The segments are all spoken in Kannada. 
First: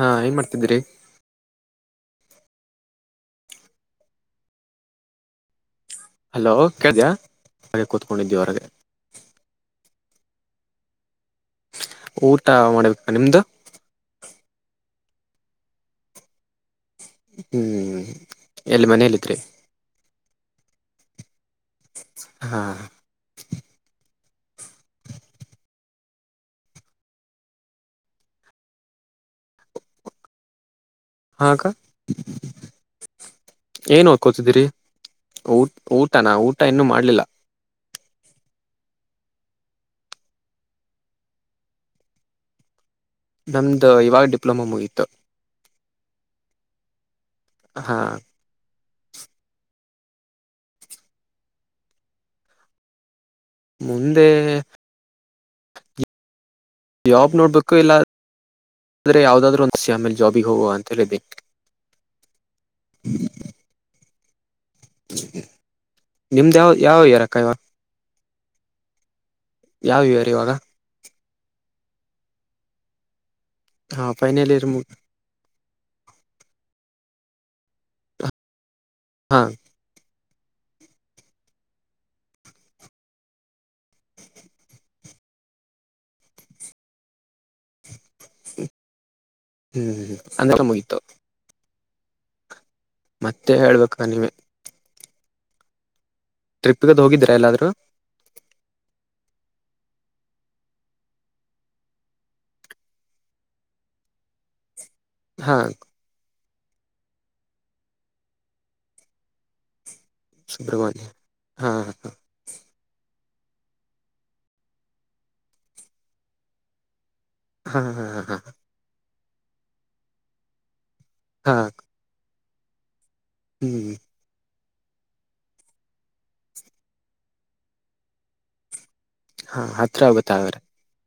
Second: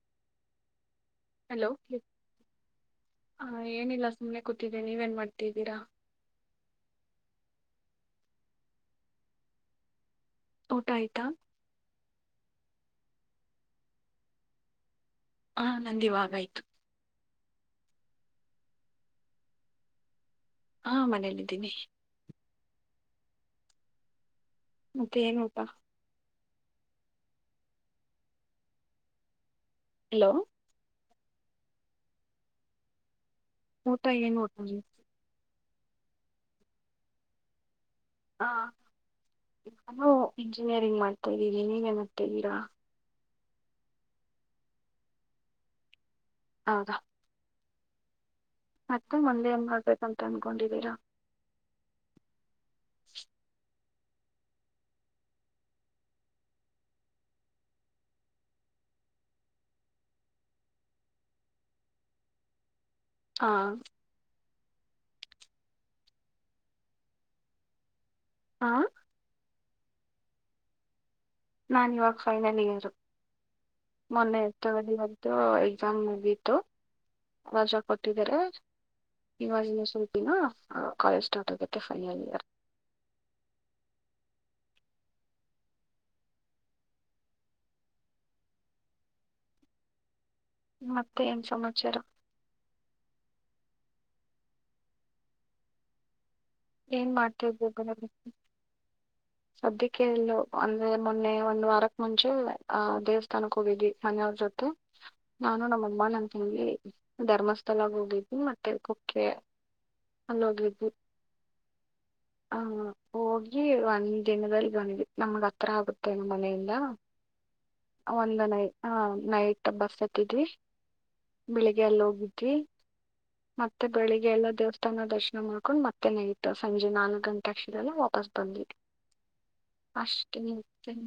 ಹಾ ಏನ್ ಮಾಡ್ತಿದ್ದೀರಿ ಹಲೋ ಹ ಏನಿಲ್ಲ ಸುಮ್ನೆ ಕೂತಿದ್ದ ನೀವೇನ್ ಮಾಡ್ತಿದ್ದೀರಾ. ಹಲೋ ಕೇಳಿದಯ ಹಾಗೆ ಕೂತ್ಕೊಂಡಿದ್ದೀ ಹೊರಗೆ ಊಟ ಆಯ್ತಾ. ಊಟ ಮಾಡಬೇಕಾ ನಿಮ್ದು ಹಾ ನಂದಿವಾಗ ಆಯ್ತು. ಹ್ಮ್ ಎಲ್ಲಿ ಮನೆಯಲ್ಲಿದ್ರಿ ಹಾ ಮನೇಲ್ಲಿದ್ದೀನಿ. ಹಾಂ ಮತ್ತೆ ಏನು ಇಲ್ಲ ಹಲೋ ಹಾಅಕ್ಕ ಊಟ ಏನ್ ಊಟ ಓದ್ಕೋತಿದ್ದೀರಿ ಊಟ್ ಊಟನಾ ಊಟ ಇನ್ನುೂ ಮಾಡ್ಲಿಲ್ಲ ಹ ನಾನು ಇಂಜಿನಿಯರಿಂಗ್ ಮಾಡ್ತಾ ಇದ್ದೀನಿ ನೀವೇನತಿದ್ದೀರಾ ನಮ್ದು ಇವಾಗ ಡಿಪ್ಲೊಮ ಮುಗಿತ ಹೌದಾ ಹಾ ಮತ್ತೆ ಮಂದೆ ಏನ್ ಮಾಡ್ಬೇಕಂತ ಅಂದಕೊಂಡಿದೀರಾ [inaudible] ಮುಂದೆ ಜಾಬ್ ನೋಡ್ಬೇಕು ಇಲ್ಲ ಆದ್ರೆ ಯಾವುದಾದ್ರೂ ಒಂದುಸ ಆಮೇಲೆ ಜಾಬಿಗೆ ಹೋಗುವ ಅಂತ ಹೇಳಿದ್ದೆ ಹಾ ನಿಮ್ದ ಯಾವ ಯಾವ ಇಯರ್ ಅಕ್ಕ ಹಾ ಯಾವ ಇಯರ್ ಇವಾಗ ನಾನ್ ಇವಾಗ ಫೈನಲ್ ಇಯರು ಹಾ ಮೊನ್ನೆ ಫೈನಲ್ ಇಯರ್ ಎತಗು ಮುಗ್ ಎಕ್ಸಾಮ್ ಮುಗಿತು ವರ್ಷ ಕೊಟ್ಟಿದ್ದಾರೆ ಹಾ ಈವಾಗ್ ಇಲ್ಲೇ ಸ್ವಲ್ಪ ಕಾಲೇಜ್ ಸ್ಟಾರ್ಟ್ ಆಗುತ್ತೆ ಫೈನಲ್ ಇಯರ್ ಹ್ಮ್್ಮ ಮತ್ತೆ ಎನ್ ಸಮಾಚಾರ ಮತ್ತೆ ಹೇಳ್ಬೇಕ ನೀವೇ ಟ್ರಿಪ್ಗದು ಏನ್ ಹೋಗಿದ್ದೀರಾ ಎಲ್ಲಾದ್ರೂ ಮಾಡ್ತಿರ್ಬೋದು ನ ಸದ್ಯಕ್ಕೆ ಇಲ್ಲೋ ಅಂದ್ರೆ ಮೊನ್ನೆ ಒಂದ್ ವಾರಕ್ ಮುಂಚೆ ಆ ದೇವಸ್ಥಾನಕ್ಕೆ ಹೋಗಿದ್ವಿ ಹ ಜೊತೆ ಹಾ ನಾನು ನಮ್ಮ ಅಮ್ಮಾನ ಅಂತ ಹೇಳಿ ಧರ್ಮಸ್ಥಳಗ್ ಹೋಗಿದ ಮತ್ತೆ ಕುಕ್ಕೆ ಅಲ್ಲೋಗ್ಲಿದ್ದು ಸುಬ್ರಹ್ಮಣ್ಯ ಹಾ ಹಾ ಹಾ ಹಾ ಹೋಗಿ ಒಂದ್ ದಿನದಲ್ಲಿ ಬಂದ ಬಿಟ್ ನಮ್ಗ ಹತ್ರ ಆಗುತ್ತೆ ಮನೆಯಿಂದ ಹಾ ಹಾ ಹಾ ಒಂದು ನೈ ಹಾ ನೈಟ್ ಬಸ್ ಹತ್ತಿದ್ವಿ. ಹಾ ಬೆಳಿಗ್ಗೆ ಎಲ್ಲ ಹೋಗಿದ್ವಿ ಮತ್ತೆ ಹ್ಮ್ ಬೆಳಿಗ್ಗೆ ಎಲ್ಲ ದೇವಸ್ಥ ತನ ದರ್ಶನ ಮಾಡ್ಕೊಂಡು ಮತ್ತೆ ನೈಟ್ ಸಂಜೆ ನಾಲ್ಕು ಗಂಟೆ ಅಕ್ಷಿರಲ್ಲ ವಾಪಸ್ ಬಂದವಿ ಹಾ ಹತ್ರ ಆಗುತ್ತ ಅಷ್ಟ ಹಾಗಾದ್ರೆ ನಿತ್ಯಮ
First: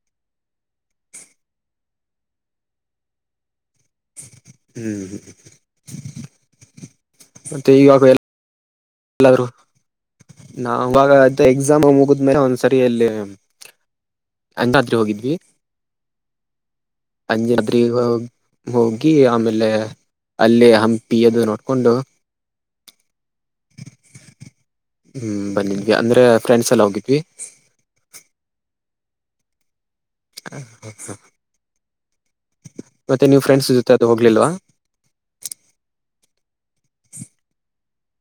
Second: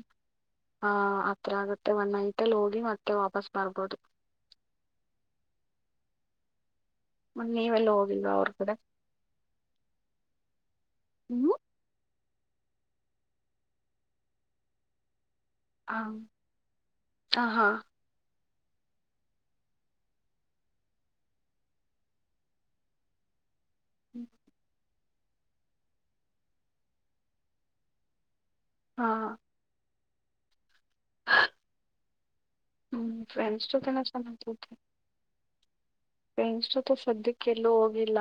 ಹಾ ಅತ್ರ ಆಗತ್ತೆ ಒಂದ್ ನೈಟಲ್ಲಿ ಹೋಗಿ ಮತ್ತೆ ವಾಪಸ್ ಬರ್ಬೋದು ಹ್ಮ್ ಹ್ಮ್ ಹ ಮೊನ್ನೆ ನೀವೆಲ್ಲ ಹೋಗಿಲ್ವಾ ಹೊರಗಡೆ ಕಡೆ ಎಲ್ಲರು ನಾವವಾಗ ಹ್ಮ್ ಎಕ್ಸಾಮ್ ಮುಗದು ್ಮೇಲೆ ಒಂದ್ಸರಿ ಎಲ್ಲಿ ಅಂದಾದ್ರಿ ಹೋಗಿದ್ವಿ ಹ ಹ ಅಂಜರು ಹಾ ದ್ರೀಗೋ ಹೋಗಿ ಹೋಗಿ ಆಮೇಲೆ ಅಲ್ಲೇ ಹಂಪಿ ಅದು ನೋಡ್ಕೊಂಡು ಹ್ಮ ಹ್ಮ್ ಬನ್ನ ನಿಮ್ಗೆ ಅಂದ್ರೆ ಫ್ರೆಂಡ್ಸ್ ಎಲ್ಲ ಹೋಗಿದ್ವಿ ಹಾ ಹ ಹ ಹ್ಮ್ ಮತ್ತೆ ನೀವು್ ಫ್ರೆಂಡ್ಸ್ ಜೊತೆ ಜೊತೆನ ಅದು ಹೋಗ್ಲಿಲ್ವಾ ೆಂಡ್ಸ್ೊ ಸದ್ಯಕ್ಕೆ ಎಲ್ಲೂ ಹೋಗಿಲ್ಲ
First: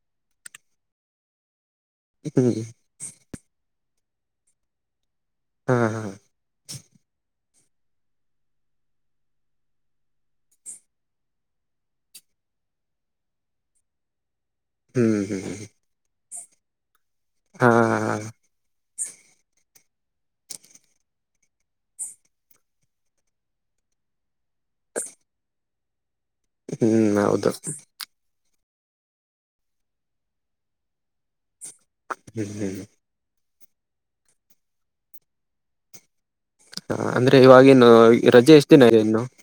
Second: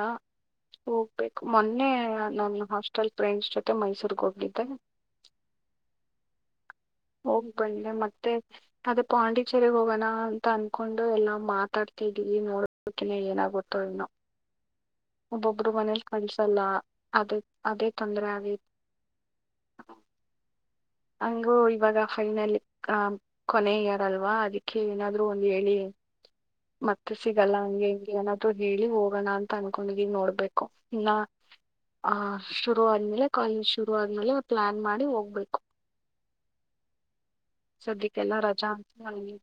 ಹೋಗ್ಬೇಕು ಮೊೆನ್ನೆ ಮೊನ್ನೆ ಹ್ಮ್ ನನ್ ಹಾಸ್ಟೆಲ್ ಫ್ರೇಂಡ್ಸ್ ಜೊತೆ ಮೈಸೂರ್ಗ್ ಹೋಗ್ಲಿದ್ದೆ ಹ್ಮ ಹಾ ಹೋಗ್ಬೆ ಮತ್ತೆ ಅದ ಪಾಂಡಿಚೆರಿಗ್ ಹೋಗೋಣ ಅಂತ ಅನ್ಕೊಂಡು ಎಲ್ಲಾ ಮಾತಾಡ್ತಿದೀವಿ ಈ ನೋಡ್ಬೇಕಿನ್ನ್ ಏನಾಗುತ್ತೋ ಎನ್ನೋ ಹ್ಮ್ ಹ್ಮ್ ಕಳ್ಸಲ್ಲ ಅದೇ ಹಾ ಅದೇ ತೊಂದ್ರೆ ಆಗಿದೆ ಹಂಗು ಇವಾಗ ಫೈನಲ್ಲಿ ಆ ಕೊನೆೆಇಯರಲ್ವಾ ಅದಿಕ್ಕೆ ಏನಾದ್ರು ಒಂದ್ ಹೇಳಿ ಮತ್ತೆ ಹ್ಮ್ ಹೌದು ಸಿಗಲ್ಲ ಹಂಗೆ ಹೆಂಗ ಏನ ಹೇಳಿ ಹೋಗೋಣ ಅಂತ ಅನ್ಕೊಂಡಿ ನೋಡ್ಬೇಕು ಇಲ್ಲ ಆಹ ಹ್ಮ್ ಹ್ಮ್ ಶುರು ಆದ್ಮೇಲೆ ಶುರು ಆದ್ಮೇಲೆ ಪ್ಲಾನ್ ಮಾಡಿ ಹೋಗ್ಬೇಕು ಹ ಅಂದ್ರೆ ಇವವಾಗಿನು ಸದ್ಯಕ್ಕೆಲ್ಲ ರಜೆ ರಜಾ ಅಂತ ಎಷ್ಟಿದಿನಾ ಇನ್ನು ನನಗೆ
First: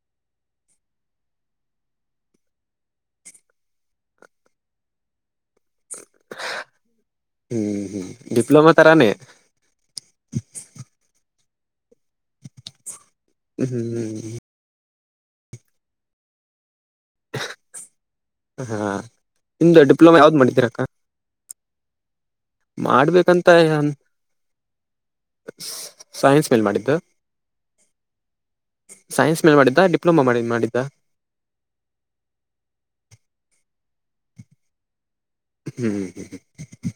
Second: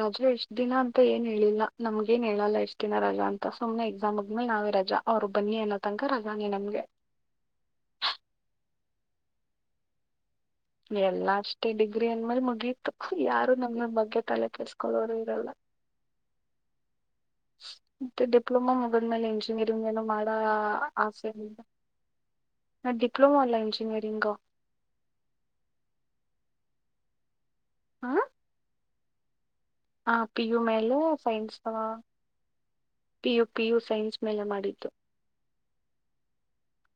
ರಜಾ ಎಷ್ಟ್ ದಿನ ಅಂತ ಏನ್ ಹೇಳಿಲ್ಲ ನಮ್ಗ ಏನ್ ಹೇಳಲ್ಲ ಎಷ್ಟ್ ದಿನ ರಜಾ ಅಂತ ಸುಮ್ನೆ ಎಕ್ಸಾಮ್ ಆದ್ಮೇಲೆ ನಾವೇ ರಜಾ ಅವ್ರು ಬನ್ನಿ [unintelligible] ನಮ್ಗೆ ಹ್ಮ್ ಹ್ಮ ಡಿಪ್ಲೋಮಾ ತರಾನೆ ಎಲ್ಲ ಅಷ್ಟೇ ಡಿಗ್ರಿ ಅಂದ್ಮೇಲೆ ಮುಗಿತ್ತು ಯಾರು ನಮ ಹ್ಮ್ ಬಗ್ಗೆ ತಲೆ ಕೆಳ್ಸ್ಕ ಕೊಳೋರು ಇರಲ್ಲ ಮತ್ತೆ ಡಿಪ್ಲೊಮಾ ಹಾ ಮುಗ್ದ್ಮೇಲೆ ಇಂಜಿನಿಯರಿಂಗ್ ನಿಮ್ದು ಏನು ಡಿಪ್ಲೊಮಾ ಮಾಡ ಯಾವ್ದ್ ಆಸೆ ಡಿಪ್ಲೊಮಾ ಅಲ್ಲ ಮಾಡ್ಬೇಕಂತನ್ ಇಂಜಿನಿಯರಿಂಗ್ ಸೈನ್ಸ್ ಮೇಲ್ ಮಾಡಿದ್ದ ಹಾ ಸೈನ್ಸ್ ಮೇಲ್ ಮಾಡಿದ್ದ ಡಿಪ್ಲೊಮಾ ಮಾಡಿ ಪಿಯು ಮಾಡಿದ್ದ ಮೇಲೆ ಸೈನ್ಸ ಹ ಪಿಯು ಪಿಯು ಸೈನ್ಸ್ ್ಮೇಲೆ ಮಾಡಿದ್ದು ಹ್ಮ್್ಮ ಹ್ಮ್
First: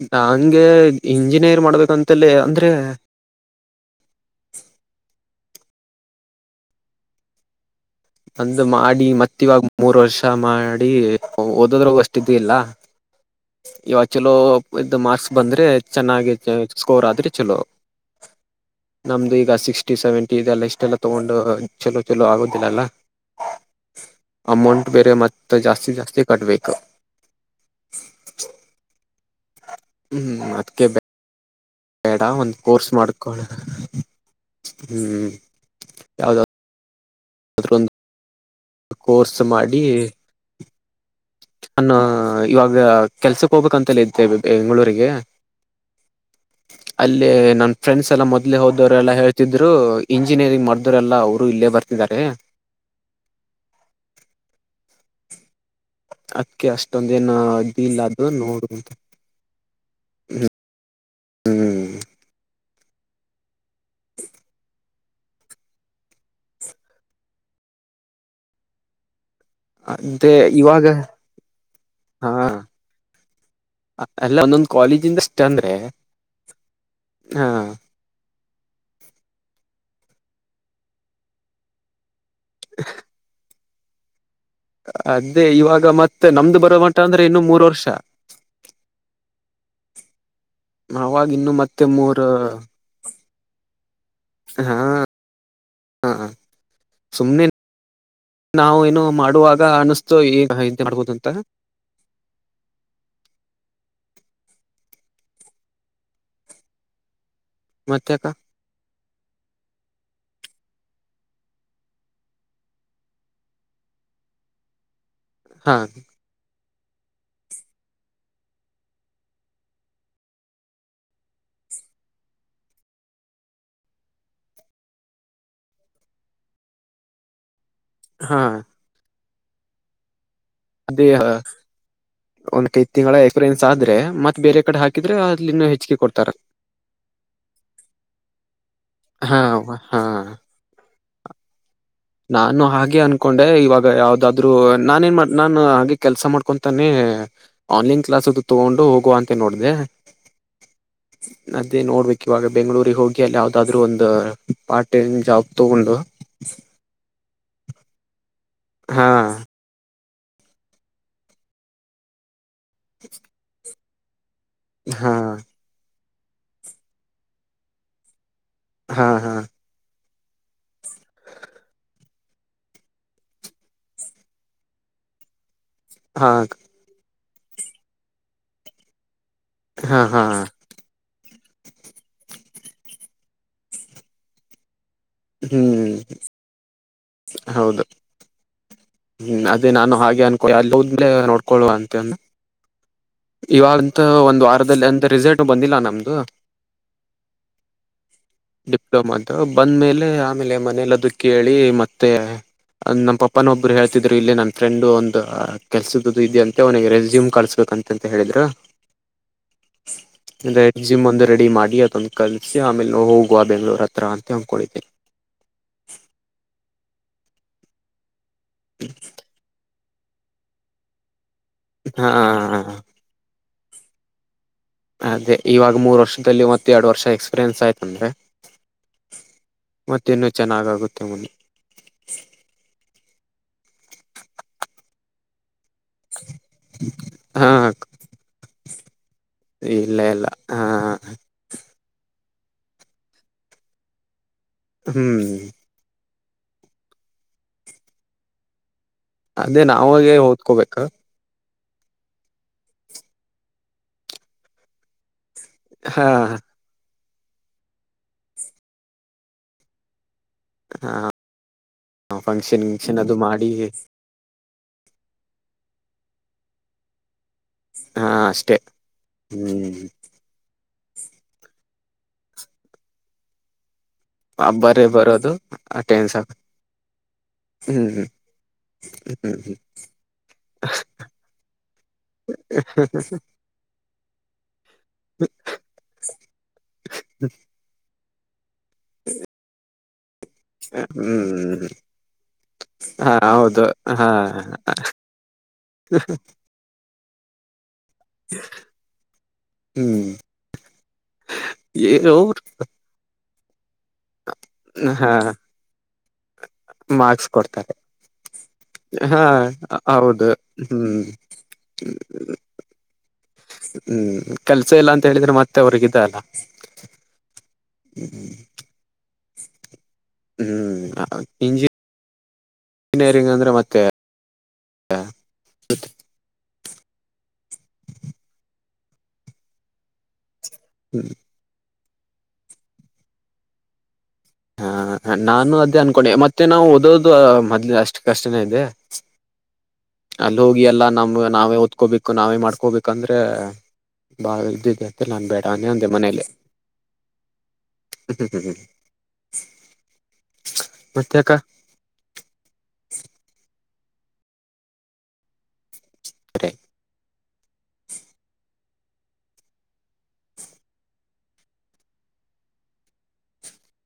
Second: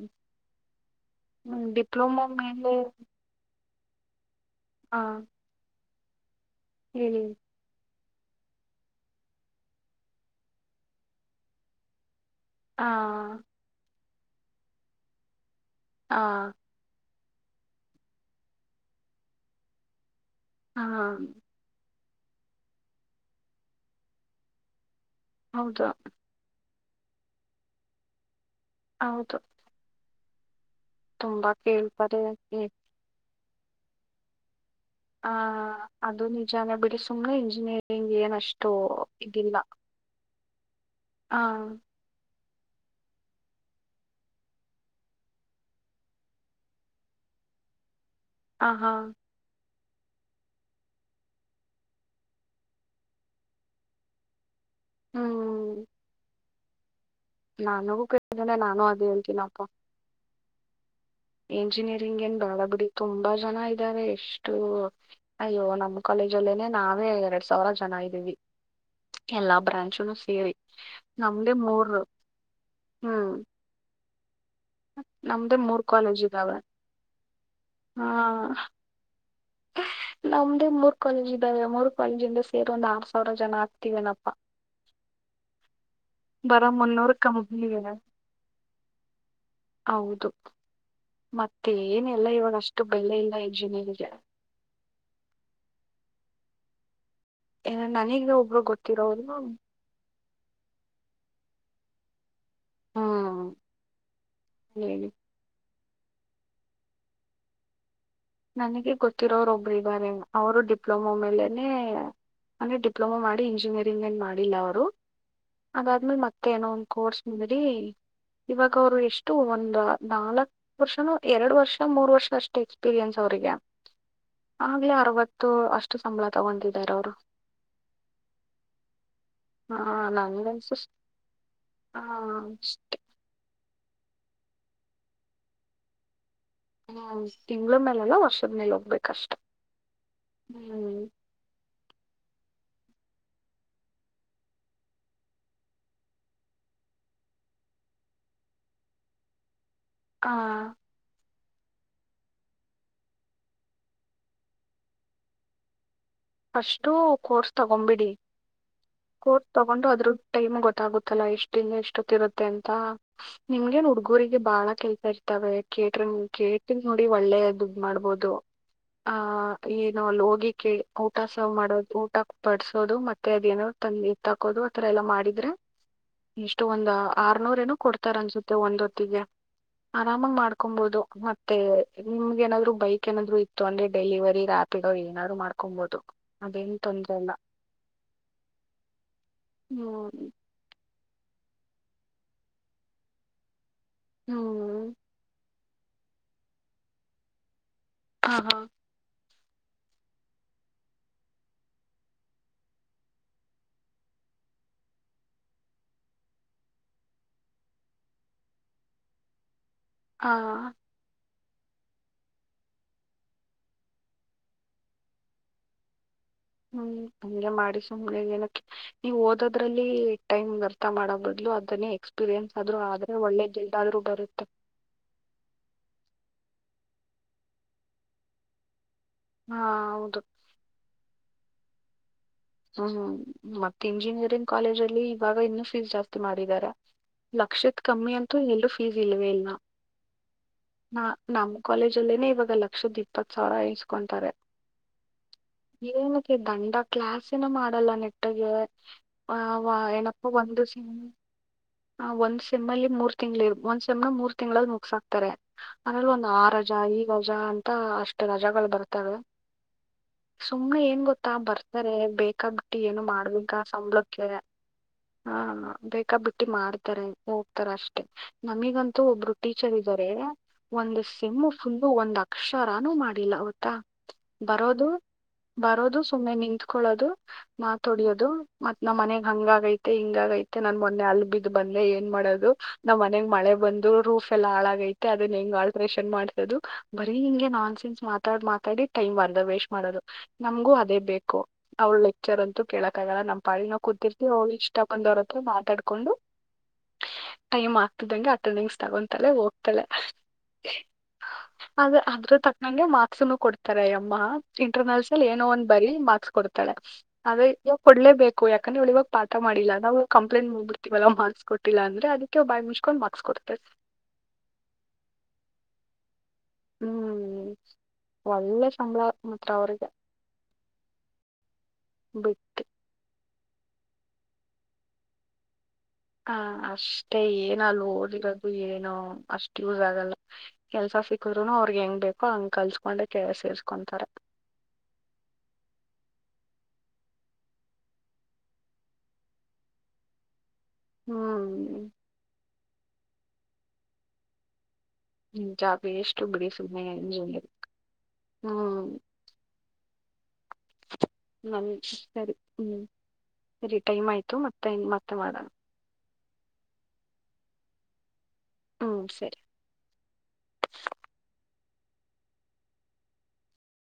ಹ್ಮ ನಂಗೆ ಇಂಜಿನಿಯರ್ ಡಿಪ್ಲೊಮಾ ಮಾಡ್ಬೇಕಂತಲ್ಲಿ ಅಂದ್ರೆ ಮೇಲೆ ಹಾ ಹೇಳಿ ಅಂದು ಮಾಡಿ ಮತ್ತ ಇವಾಗ ಮೂರ್ ವರ್ಷ ಮಾಡಿ ಓದದ್ರ ಹಾ ಇವಾಗ ಚಲೋ ಇದ ಮಾರ್ಕ್ಸ್ ಬಂದ್ರೆ ಚೆನ್ನಾಗಿ ಹ ಸ್ಕೋರ್ ಆದ್ರೆ ಚಲೋ ನಮ್ದು ಈಗ ಸಿಕ್ಸ್ಟಿ ಸೆವೆಂಟಿ ಇದೆಲ್ಲ ಹಾ ಇಷ್ಟೆಲ್ಲ ತಗೊಂಡು ಚಲೋ ಚಲೋ ಆಗದಿಲ್ಲಲ್ಲ ಅಮೌಂಟ್ ಬೇರೆ ಮತ್ತ ಹೌದು ಜಾಸ್ತಿ ಜಾಸ್ತಿ ಕಟ್ಬೇಕು ತ [inaudible] ಹೌದು ಹ್ಮ್ ತುಂಬಾ ಬೇಡ ಕೇಳ್ತಾರೆ ಒಂದ ಹ್ಮ್. ಕೋರ್ಸ್ ಮಾಡ್ಕೊಳ ಹ್ಮ್ ಹ ಅದು ನಿಜಾನ ಬಿಡಿ ಸುಮ್ನೆ ಯಾವ್ದಾದ್ರು ಇಂಜಿನಿಯರಿಂಗ್ ಏನ್ [unintelligible] ಕೋರ್ಸ್ ಇದಿಲ್ಲ ಮಾಡಿ ಹ ನನ್ನ ಇವಾಗ ಕೆಲ್ಸಕ್ಕೆ ಹೋಗ್ಬೇಕಂತಲ್ಲ ಇದ್ದೆ ಬೆಂಗಳೂರಿಗೆ ಅಲ್ಲೇ ನನ್ ಫ್ರೆಂಡ್ಸ್ ಎಲ್ಲ ಮೊದ್ಲೆೇ ಹ ಹಾ ಹೋದವರೆ ಎಲ್ಲಾ ಹೇಳ್ತಿದರು ಇಂಜಿನಿಯರಿಂಗ್ ಮಾಡ್ದರೆಲ್ಲ ಅವರು ಇಲ್ಲೇ ಬರ್ತಿದ್ದಾರೆ ಹ್ಮ್ ಅದಕ್ಕೆ ಅಷ್ಟೊಂದೇಏನ ಇದಲ್ಲ ನನಗೂ ಅದ್ರು ಕೇಳಿದ್ರೆ ನಾನು ನೋಡುಂತೆ ಅದೇ ಹ್ಮ ಎಂಜಿನಿಯರಿಂಗ್ ಏನ್ ಬಾಳ ತುಂಬಾ ಜನ ಇದ್ದಾರೆ ಎಷ್ಟು ಅಯ್ಯೋ ನಮ್ಮ್ ಕಾಲೇಜ್ ಅಲ್ಲೇನೆ ನಾವೇ ಎರಡ್ ಸಾವಿರಾ ಜನಾ ಇದೀವಿ ಎಲ್ಲಾ ಬ್ರಾಂಚನು ಅದೇ ಸೇರಿ ಇವಾಗ ನಮ್ದೇ ಮೂರ್ ಹ್ಮ್. ಎಲ್ಲಾ ಒಂದೊಂದು ಕಾಲೇಜಿಂದ ಇಷ್ಟ ನಮ್ದೇ ಅಂದ್ರೆ ಮೂರ್ ಕಾಲೇಜ್ ಇದಾವೆ ಹಾ ಹಾ ನಮ್ದೇ ಮೂರ್ ಕಾಲೇಜ್ ಇದ್ದಾವೆ ಮೂರ್ ಕಾಲೇಜಿಂದ ಸೇರ್ ಒಂದ್ ಆರ್ ಸಾವಿರ ಜನ ಆಗ್ತಿವ ನ್ ಅದೇ ಇವಾಗ ಮತ್ತೆ ನಮ್ದು ಬರ ಬರೋ ಮಟ ಮುನ್ನೂರು ಅಂದ್ರೆ ಇನ್ನು ಮೂರ್ ಕಂಪ್ನಿಗೆ ವರ್ಷಾ ಹೌದು ಅವಾಗ ಇನ್ನು ಮತ್ತೆ ಮೂರ್ ಏನೆಲ್ಲ ಇವಾಗ ಅಷ್ಟು ಬ ಇಲ್ಲ ಇಲ್ಲ ಇಂಜಿನಿಯರಿಗ ಹಾ ಹಾ ಸುಮ್ನೆ ನನಗ ಒಬ್ರು ನಾವ ಏನು ಗೊತ್ತಿರೋರು ಮಾಡುವಾಗ [unintelligible] ‌ಸೋ ಏನ್ಂತೆ ಮಾಡ್ಬೋದು ಅಂತ ಹ್ಮ ಹೇಳಿ ಮತ್ತೆಕ ನನಗೆ ಗೊತ್ತಿರೋರೊಬ್ರ ಇದಾರೇನು ಅವರು ಡಿಪ್ಲೊಮಾ ಮೇಲೇ ಅಂದರೆ ಡಿಪ್ಲೊಮೋ ಮಾಡಿ ಇಂಜಿನಿಯರಿಂಗ ಏನು ಮಾಡಿಲ್ಲ ಅವರು. ಹಾ ಅದಾದ್ಮೇಲೆ ಮತ್ತೆ ಏನೋ ಒಂದ ಕೋರ್ಸ್ ಮಾಡಿ ಇವಾಗ ಅವ್ರು ಎಷ್ಟು ಒಂದ ನಾಲ್ಕ್ ವರ್ಷನ ಎರಡು ವರ್ಷ ಮೂರ್ ವರ್ಷ ಅಷ್ಟೆ [unintelligible] ಆಗ್ಲೇ ಅರವತ್ತು ಅಷ್ಟ ಸಂಬಳ ತಗೊತಿದಿದ್ದಾರ ಅವರು ಹಾ ಹಾ ನಂದ ಅದೇ ಹ ಒಂದ ಕೈದು ತಿಂಗಳ ಎಗ ಆದ್ರೆ ಮತ್ ಬೇರೆ ಕಡೆ ಹಾಕಿದ್ರೆ ಅಲ್ಲಿನ್ನು ಹೆಚ್ಚಿಗೆ ಕೊಡ್ತಾರ ಹ್ಮ್ ತಿಂಗಳ ಮೇಲಲ್ಲ ವರ್ಷದ ಮೇಲೆ ಹೋಗ್ಬೇಕಷ್ಟೇ ಹಾ ಹಾ ಹ್ಮ್. ನಾನು ಹಾಗೆ ಅನ್ಕೊಂಡೆ ಇವಾಗ ಯಾವ್ದಾದ್ರು ನಾನ ನ್ ಮಾಡ ನಾನ ಹಾಗೆ ಕೆಲ್ಸ ಮಾಡ್ಕೊಂತಾನೆ ಆನ್ಲೈನ್ ಕ್ಲಾಸ್ ಅದು ತಗೊಂಡು ಹೋಗುವ ಅಂತೆ ನೋಡಿದೆೆ. ಹಾ ಅದೇ ನೋಡ್ಬೇಕು ಇವಾಗ ಬೆಂಗಳೂರು ಹೋಗಿ ಅಲ್ಲಿ ಯಾವ್ದಾದ್ರು ಒಂದು ಪಾರ್ಟ್ ಟೈಮ್ ಜಾಬ್ ತಗೊಂಡು ಫಸ್ಟು ಕೋರ್ಸ್ ತಗೊಂಬಿಡಿ ಹಾ ಕೋರ್ಟ್ ತಗೊಂಡು ಅದ್ರ ಟೈಮ್ ಗೊತ್ತಾಗುತ್ತಲ್ಲಾ ಎಷ್ಟ ದಿನ ಎಷ್ಟೊತ್ತಿರುತ್ತ ಅಂತ ನಿಮ್ಗೆನ್ ಹುಡುಗೂರಿಗೆ ಬಾಳ ಕೆಲ್ಸ ಹಾ ಇರ್ತಾವ ಕೇ ಕೇತಿದ್ ನೋಡಿ ಒಳ್ಳೆ ದುಡ್ಡು ಮಾಡ್ಬೋದು ಹಾ ಆ ಹಾ ನಾವ ಅಲ್ಲಿ ಹೋಗಿ ಕೇಳ ಊಟ ಸವ್ ಮಾಡೋದು ಊಟ ಬಡಸೋದು ಮತ್ತೆ ಅದ ನೋ ತಂದಿ ಎ ತಾಕೋದು ಆಥರ ಎಲ್ಲಾ ಮಾಡಿದ್ರೆ ಹಾ ಇಷ್ಟು ಒಂದ ಆರ ನೂರು ಏನ ಕೊಡ್ತಾರ ಅನ್ಸುತ್ತೆ ಒಂದ್ ಹೊತ್ತಿಗೆ ಹಾ ಹಾ ಆರಾಮಾಗ ಮಾಡ್ಕೊಬಹುದು ಮ ಮತ್ತೆ ನಿಮ್ಗೆ ಏನಾದ್ರು ಬೈಕ್ ಏನಾದ್ರು ಇತ್ತು ಅಂದ್ರೆ ಡೆಲಿವರಿ ರಾತ್ ಗ್ ಏನಾದ್ರು ಹ್ಮ್ ಮಾಡ್ಕೊಬಹದು ಅದೇನ್ ಹೌದು ಹ್ಮ್ ಅದೇ ನಾನು ಹಾಗೆ ಹ್ಮ್ ಅನ್ಕೋ ನೋಡ್ಕೊಳ್ಳುವ ಅಂತನ್ನ್ ಇವಾಗಂತ ಒಂದು ವಾರದಲ್ಲಿ ಹ್ಮ್ ಅಂತ ರಿಸಲ್ಟ್ ಬಂದಿಲ್ಲ ನಮ್ದು ಹಾ ಹಾ ಡಿಪ್ಲೊಮದು ಬಂದ್ಮೇಲೆ ಆಮೇಲೆ ಮನೇಲ್ಲದು ಕೇಳಿ ಮತ್ತೆ ನಮ್ಮ ಪಪ್ಪನ ಒಬ್ಬರು ಹೇಳ್ತಿದ್ರು ಇಲ್ಲಿ ನನ್ ಫ್ರೆಂಡ್ ಒಂದು ಕೆಲ್ಸದ್ದು ಇದದೆ ಅಂತೆ ಅವನಿಗೆ ರೆಸ್ಯೂಂ ಕಳಿಸಸ್ಬೇಕಂತೆ ತಂತ ಹೇಳಿದ್ರಾ ಹಾ ರೇಜಿಮ್ ಒಂದ ರೆಡಿ ಮಾಡಿ ಅದೊಂದು ಕಲಸ ಆಮೇಲೆ ನ ಹೋಗುವ ಬೆಂಗ್ಳೂರ್ ಹತ್ರ ಅಂತ ಅಂದ್ಕೊಂಡಿದ್ದೀ [unintelligible] ಹ್ಮ್ ಹಂಗೆ ಮಾಡಿ ಸುಮ್ ಏನ ನೀವು ಓದೋದ್ರಲ್ಲಿ ಟೈಮ್ ವ್ಯರ್ಥ ಮಾಡಬ ಇಲ್ಲ ಅದನ್ನೇ ಹಾ ಎಕ್ಸ್ಪೀರಿಯೆನ್ಸ್ ಆದ್ರರು ಆದ್ರೆ ಒಳ್ಳೇ ದುಡ್ಡು ಆದ್ರರು ಬರುತ್ತೆ ಅದೇ ಇವಾಗ ಮೂರು ವರ್ಷದಲ್ಲಿ ಮತ್ತು ಎರಡು ವರ್ಷ ಎಕ್ಸ್ಪೀರಿಯೆನ್ಸ್ ಆಯ್ತಂದ್ರೆ ಹಾ ಮತ್ತ ಹೌದು ಇನ್ನುೂ ಚೆನ್ನಾಗಾತ್ತೆ ಮುಂದೆ ಹ್ಮ್ ಮತ್ತೆ ಇಂಜಿನಿಯರಿಂಗ್ ಕಾಲೇಜ್ ಅಲ್ಲಿ ಇವಾಗ ಇನ್ನು [unintelligible] ಮಾಡಿದಾರಾ ಹಾ ಲಕ್ಷ ಕಮ್ಮಿ ಅಂತ ಎ ಇಲ್ವೆ ಇಲ್ಲ ಇಲ್ಲ ಹ ನಾ ನಮಗ್ ಕಾಲೇಜ ಅಲ್ಲೇನೆ ಇವಾಗ ಲಕ್ಷದ್ ಇಪ್ಪತ್ ಸಾವಿರ ಇಸ್ಕೊಂತಾರೆ. ಹ್ಮ್ ಏನಕ್ಕೆ ದಂಡ ಕ್ಲಾಸ್ ನು ಮಾಡಲ್ಲ ನೆಟ್ಟಗೆ. ಹ ಅದೇ ವಾ ನಾವಾಗೆ ಏನಪ್ಪ ಒಂದು ಓದ್ಕೋಬೇಕ ಸಿ ಹ ಒಂದ್ ಸೇಮ್ ಅಲ್ಲಿ ಮೂರ್ ತಿಂಗ್ಳ ಇ ಒಂದ್ ಸೆಮ್ನ ಮೂರ್ ತಿಂಗಳಲ್ಲಿ ಮುಗಸಾಕ್ತಾರೆ. ಅದ್ರಲ್ಲ ಹಾ ಒಂದ ಆ ರಜಾ ಈ ರಜಾ ಅಂತ ಅಷ್ಟ ರಜಗಳ ಬರ್ತಾವೆ. ಸುಮ್ನೆ ಏನ್ ಗೊತ್ತಾ ಬರ್ತಾರೆ ಫಂಕ್ಷನ್ ಬೇಕಾಬಿಟ್ಟಿ ಗಿಂಕ್ಷನ್ ಏನೊ ಅದು ಮಾಡಿ ಮಾಡ್ಬೇಕ ಸಂಬಳಕ್ಕೆ. ಹಾ ಬೇಕಾ ಬಿಟ್ಟಿ ಮಾಡ್ತಾರೆ ತರ ಅಷ್ಟೇ ಹಾ ಅಷ್ಟೇ ನಮಿಗಂತೂ ಒಬ್ರು ಟೀಚರ್ ಹ್ಮ್ ಇದ್ದಾರೆ. ಒಂದು ಸೇಮ್ಮು ಫುಲ್ಲು ಒಂದ್ ಅಕ್ಷರಾನು ಮಾಡಿಲ್ಲ ಗೊತ್ತಾ. ಹಬ್ಬರೇ ಬರೋದು ಬರೋದು ಅಟೆಂಡ್ ಸುಮ್ಮನೆ ಸಾಕು ನಿಂಕೊಳ್ಳೋದು ಮಾತ ಹ್ಮ್ ಹೊಡಿಯೋದು ಮತ್ ನ ಮನೆಗ್ ಹಂಗ ಹ್ಮ್ ಆಗೈತೆ ಹಿಂಗ ಆಗೈತೆ ನನ್ ಮೊನ್ನೆ ಅಲ್ ಬಿದ್ದು ಬಂದ್ರೆ ಏನ್ ಮಾಡದು ನಮ್ ಮನೆಗೆ ಮಳೆ ಬಂದು ರೂಫ್ ಎಲ್ಲಾ ಹಾಳಾಗೈತೆ ಅದನ್ನ ಹೆಂಗ್ ಆಲ್ಟ್ರೇಷನ್ ಮಾಡ್ತ ದು ಬರಿ ಹಿಂಗೆ ನಾನ್ ಸೆನ್ಸ್ ಮಾತಾಡ್ ಮಾತಾಡಿ ಟೈಮ್ ಅರದ ವೇಸ್ಟ್ ಮಾಡೋದು. ನಮ್ಗೂ ಅದೇ ಬೇಕು ಹ್ಮ್ ಅವ್ಳ ಲೆಕ್ಚರ್ ಅಂತೂ ಹಾ ಕೇಳಕಾಗಲ್ಲ ನಮ್ ಹೌದು ಪಾಡಿಗ್ ನಾವ್ ಹಾ ಕೂತಿರ್ತಿವಿ ಅವ್ಳ ಇಷ್ಟ ಬಂದ ಉಳದೋರ್ ಹತ್ರ ಮಾತಾಡ್ಕೊಂಡು. ಟೈಮ್ ಆಗ್ತಿದ್ದಂಗೆ ಅಟೆಂಡೆನ್ಸ್ ತಗೊತಳೆ ಹೋಗ್ತಾಳೆ. ಹ್ಮ್ ಅದ ಏನು ಅದ್ರ ತಕ್ಕನಂಗೆ ಮ್ಯಾಕ್ಸುನು ತೆರೆ ಎಮ್ಮಾ ಇಂಟರ್ನಲ್ಸ್ ಹಾ ಅಲ್ಲಿ ಏನೋ ಒಂದ್ ಬರಿ ಮಾರ್ಕ್ಸ್ ಕೊಡ್ತಾಳೆ ಮಾರ್ಕ್ಸ್ ಆದ್ರೆ ಕೊಡ್ತಾರೆ ಇದ್ರಲ್ಲಿ ಕೊಡ್ಲೇಬೇಕು ಯಾಕ ಯಾಕಂದ್ರೆ ಇವಳ್ ಇವಾಗ ಹಾ ಪಾಠ ಮಾಡಿಲ್ಲ ನಾವು ಹೌದು ಕಂಪ್ಲೇಟ್ ಮು ಹ್ಮ್ ಬಿಡ್ತಿವಲ್ಲ ಮಾಡಸ್ಕೊಟ್ಟಿಲ್ಲ ಅಂದ್ರೆ ಅದೀಕ್ಕೆ ಬಾಯಿ ಮುಚ್ಕೊಂಡ್ ಮಾರ್ಕ್ಸ್ ಕೊಡ್ತಾರೆ ಹ್ಮ್ ಕೆಲ್ಸ ಇಲ್ಲ ಅಂತ ಹೇಳಿದ್ರೆ ಮತ್ತೆ ಅವರೀಗ್ ಇದ ಅಲ್ಲ. ಹ್ಮ್ ಒಳ್ಳೆ ಸಂಬಳ ಮಾತ್ರ ಅವ್ರಿಗೆ. ಹ್ಮ್ ಇ ಬಿಟ್ಟು. ಮತ್ತೆ ಹ್ ಹ ಅಷ್ಟೇ ಏನ ಅಲ್ಲಿ ಓದೀರೋದು ಏನೋ ಅಷ್ಟ ಯೂಸ್ ಆಗಲ್ಲ. ಕೆಲ್ಸ ಸಿಕ್ಕುದ್ರುನು ಅವ್ರಗ್ ಹೆಂಗ್ ಬೇಕೋ ಹಂಗ ಕಲ್ಸ್ಕೊಂಡೆ ಕೆ ಸೇಸ್ಕೊಂತಾರೆ. ಹ್ ನಾನು ಅದೇ ಅನ್ಕೊಂಡೆ ಮತ್ತೆ ನಾವು ಓದೋದು ಮೊದ್ಲ ಅಷ್ಟ ಅಷ್ಟನೇ ಇದೆ. ಅಲ್ ಹೋಗಿ ಎಲ್ಲ ನಮ್ ಹ್ಮ್ ನಾವೇ ಓದ್ಕೋಬೇಕು ನಾವೇ ಮಾಡ್ಕೋಬೇಕಂದ್ರೆ ಬಾಳ ಇದ್ದಿದೆ. ತಿಲ್ ನಾನ್ ಬೇಡಾ ನಿಜ ಅಂದೆ ಅಂದೆ ವೇಸ್ಟ್ ಮನೆಲ್ಲಿ ಬಿಡಿ ಸುಮ್ನೆ ಇಂಜಿನಿಯರ್ ಹ ಹ ಹ. ಮತ್ತ್ಯಾಕ ನಮ್ ಸರಿ ಹ್ಮ್. ಸರಿ ಟೈಮ್ ಆಯ್ತು ಮತ್ತೆ ಮತ್ತೆ ಮಾಡಣ. ತ್ರೆ ಹ್ಮ್ ಸರಿ.